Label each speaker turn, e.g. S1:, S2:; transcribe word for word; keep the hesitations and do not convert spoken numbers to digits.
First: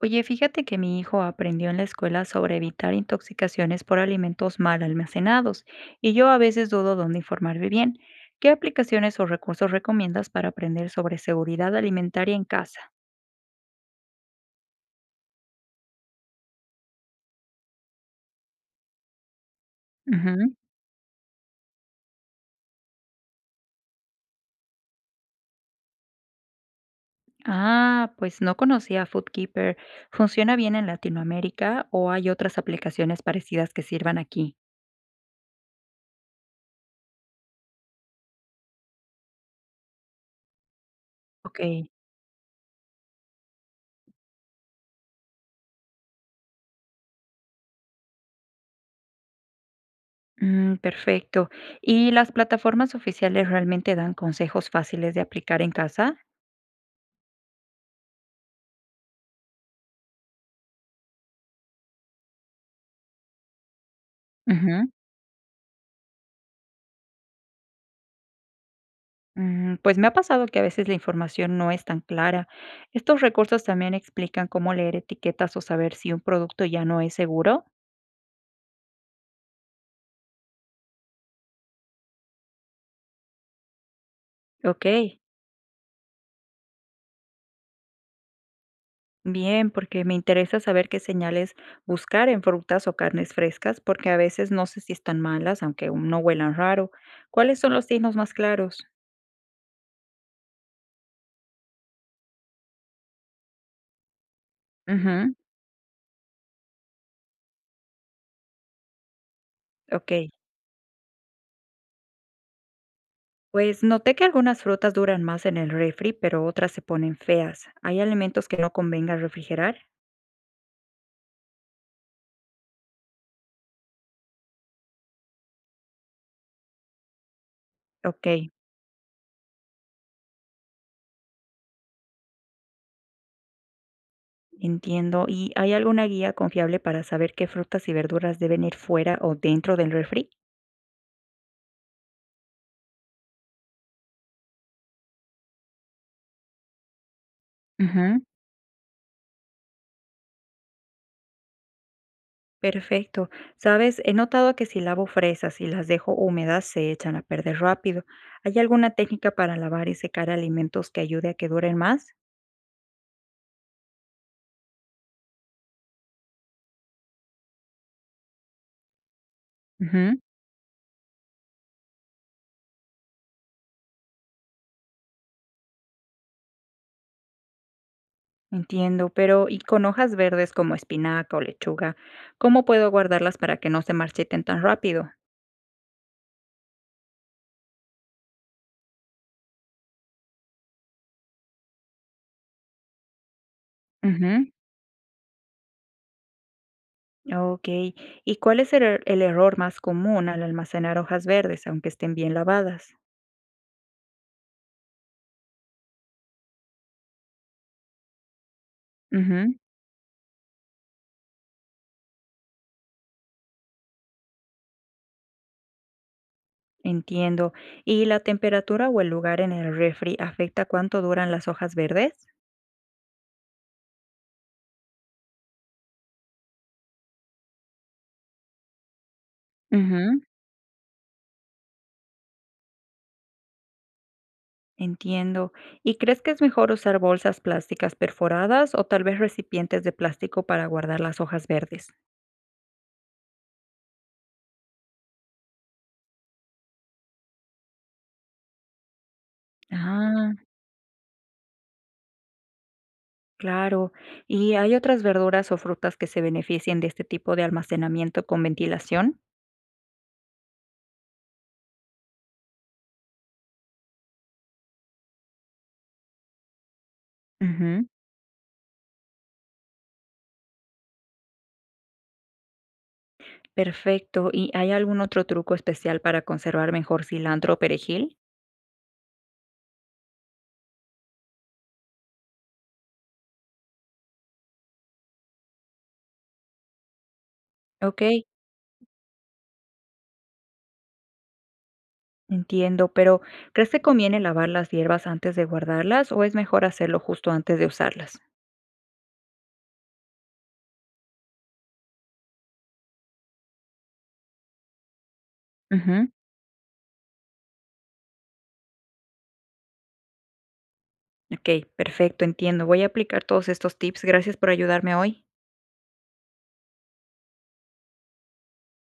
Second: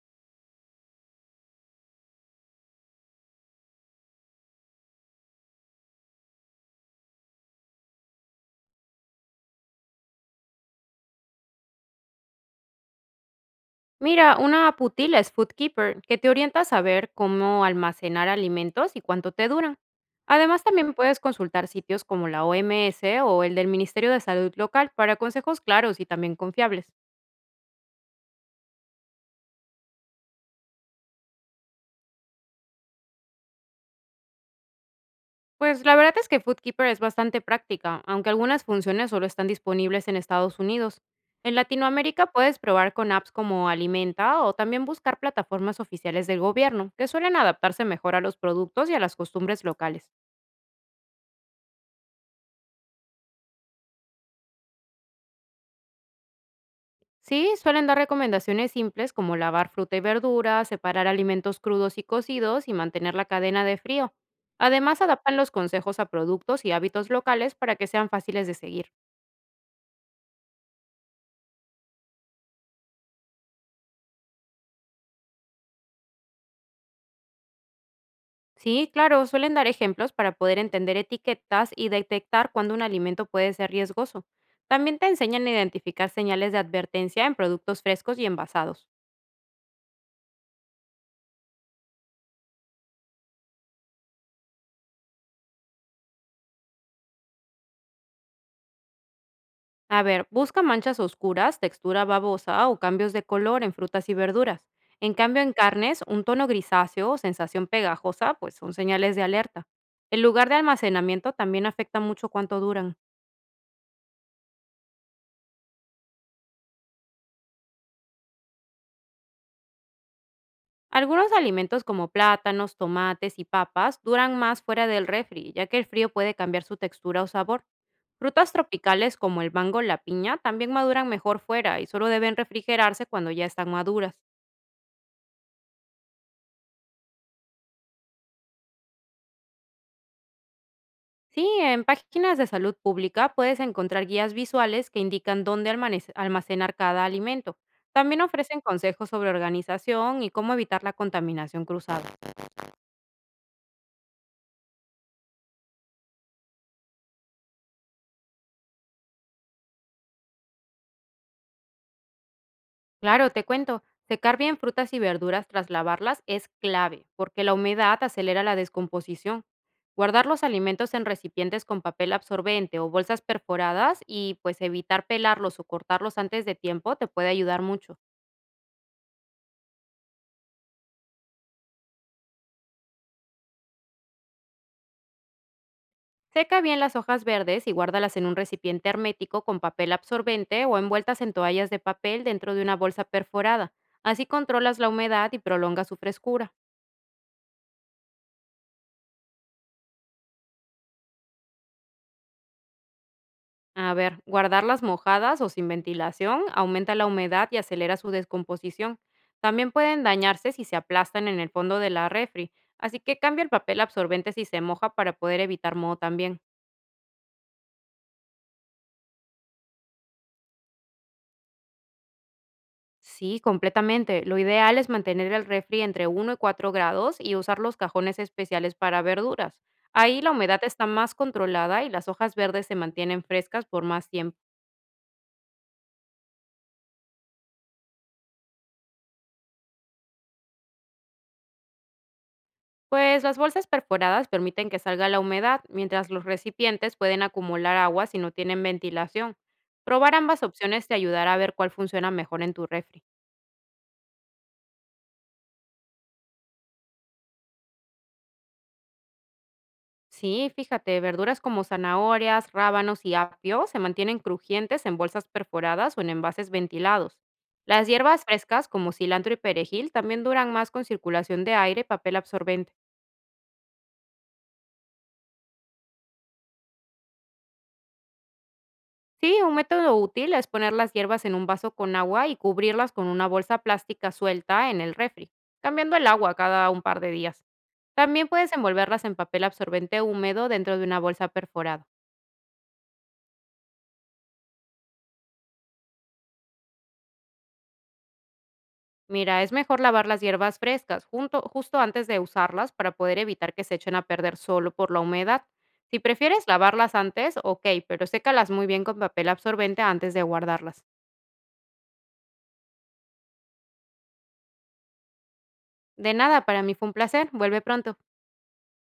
S1: Oye, fíjate que mi hijo aprendió en la escuela sobre evitar intoxicaciones por alimentos mal almacenados y yo a veces dudo dónde informarme bien. ¿Qué aplicaciones o recursos recomiendas para aprender sobre seguridad alimentaria en casa?
S2: Mira, una putila es Food Keeper, que te orienta a saber cómo almacenar alimentos y cuánto te duran.
S1: Ujú.
S2: Además, también puedes consultar sitios como la O M S o el del Ministerio de Salud local para consejos claros y también confiables.
S1: Ah, pues no conocía Foodkeeper. ¿Funciona bien en Latinoamérica o hay otras aplicaciones parecidas que sirvan aquí?
S2: Pues la verdad es que Food Keeper es bastante práctica, aunque algunas funciones solo están disponibles en Estados Unidos. En
S1: Ok.
S2: Latinoamérica puedes probar con apps como Alimenta o también buscar plataformas oficiales del gobierno, que suelen adaptarse mejor a los productos y a las costumbres locales.
S1: Mm, perfecto. ¿Y las plataformas oficiales realmente dan consejos fáciles de aplicar en casa?
S2: Sí, suelen dar recomendaciones simples como lavar fruta y verdura, separar alimentos crudos y cocidos y mantener la cadena de frío.
S1: Ujú.
S2: Además, adaptan los consejos a productos y hábitos locales para que sean fáciles de seguir.
S1: Mm, pues me ha pasado que a veces la información no es tan clara. Estos recursos también explican cómo leer etiquetas o saber si un producto ya no es seguro.
S2: Sí, claro, suelen dar ejemplos para poder entender etiquetas y detectar cuándo un alimento puede ser riesgoso.
S1: Ok.
S2: También te enseñan a identificar señales de advertencia en productos frescos y envasados.
S1: Bien, porque me interesa saber qué señales buscar en frutas o carnes frescas, porque a veces no sé si están malas, aunque aún no huelan raro. ¿Cuáles son los signos más claros?
S2: A ver, busca manchas oscuras, textura babosa o cambios de color en frutas y verduras. En
S1: Ujú.
S2: cambio, en carnes, un tono grisáceo o sensación pegajosa, pues son señales de alerta.
S1: Ok,
S2: El lugar de almacenamiento también afecta mucho cuánto duran.
S1: pues noté que algunas frutas duran más en el refri, pero otras se ponen feas. ¿Hay alimentos que no convenga refrigerar?
S2: Algunos alimentos como plátanos, tomates y papas duran más fuera del refri, ya que el frío puede cambiar su textura o sabor.
S1: Ok.
S2: Frutas tropicales como el mango o la piña también maduran mejor fuera y solo deben refrigerarse cuando ya están maduras.
S1: Entiendo. ¿Y hay alguna guía confiable para saber qué frutas y verduras deben ir fuera o dentro del refri?
S2: Sí, en páginas de salud pública puedes encontrar guías visuales que indican dónde almanece- almacenar cada alimento. También
S1: Ujú.
S2: ofrecen consejos sobre organización y cómo evitar la contaminación cruzada.
S1: Perfecto. Sabes, he notado que si lavo fresas y las dejo húmedas, se echan a perder rápido. ¿Hay alguna técnica para lavar y secar alimentos que ayude a que duren más?
S2: Claro, te cuento, secar bien frutas y verduras tras lavarlas es clave, porque la humedad acelera la descomposición.
S1: Ujú.
S2: Guardar los alimentos en recipientes con papel absorbente o bolsas perforadas y pues evitar pelarlos o cortarlos antes de tiempo te puede ayudar mucho.
S1: Entiendo, pero ¿y con hojas verdes como espinaca o lechuga? ¿Cómo puedo guardarlas para que no se marchiten tan rápido?
S2: Seca bien las hojas verdes y guárdalas en un recipiente hermético con papel absorbente o envueltas en toallas de papel dentro de una bolsa perforada. Así
S1: Ujú.
S2: controlas la humedad y prolonga su frescura.
S1: Ok. ¿Y cuál es el, er- el error más común al almacenar hojas verdes, aunque estén bien lavadas?
S2: A ver, guardarlas mojadas o sin ventilación aumenta la humedad y acelera su descomposición.
S1: Ujú.
S2: También pueden dañarse si se aplastan en el fondo de la refri, así que cambia el papel absorbente si se moja para poder evitar moho también.
S1: Entiendo. ¿Y la temperatura o el lugar en el refri afecta cuánto duran las hojas verdes?
S2: Sí, completamente. Lo ideal es mantener el refri entre uno y cuatro grados y usar los cajones especiales para verduras. Ahí
S1: Ujú.
S2: la humedad está más controlada y las hojas verdes se mantienen frescas por más tiempo.
S1: Entiendo. ¿Y crees que es mejor usar bolsas plásticas perforadas o tal vez recipientes de plástico para guardar las hojas verdes?
S2: Pues las bolsas perforadas permiten que salga la humedad, mientras los recipientes pueden acumular agua si no tienen ventilación. Probar
S1: Ah,
S2: ambas opciones te ayudará a ver cuál funciona mejor en tu refri.
S1: claro. ¿Y hay otras verduras o frutas que se beneficien de este tipo de almacenamiento con ventilación?
S2: Sí, fíjate, verduras como zanahorias, rábanos y apio se mantienen crujientes en bolsas perforadas o en envases ventilados. Las
S1: Ujú.
S2: hierbas frescas como cilantro y perejil también duran más con circulación de aire y papel absorbente.
S1: Perfecto, ¿y hay algún otro truco especial para conservar mejor cilantro o perejil?
S2: Sí, un método útil es poner las hierbas en un vaso con agua y cubrirlas con una bolsa plástica suelta en el refri, cambiando el agua cada un par de días.
S1: Okey,
S2: También puedes envolverlas en papel absorbente húmedo dentro de una bolsa perforada.
S1: entiendo, pero ¿crees que conviene lavar las hierbas antes de guardarlas o es mejor hacerlo justo antes de usarlas?
S2: Mira, es mejor lavar las hierbas frescas junto- justo antes de usarlas para poder evitar que se echen a perder solo por la humedad. Si
S1: Ujú.
S2: prefieres lavarlas antes, ok, pero sécalas muy bien con papel absorbente antes de guardarlas.
S1: Okey, perfecto, entiendo. Voy a aplicar todos estos tips. Gracias por ayudarme hoy.
S2: De nada, para mí fue un placer. Vuelve pronto.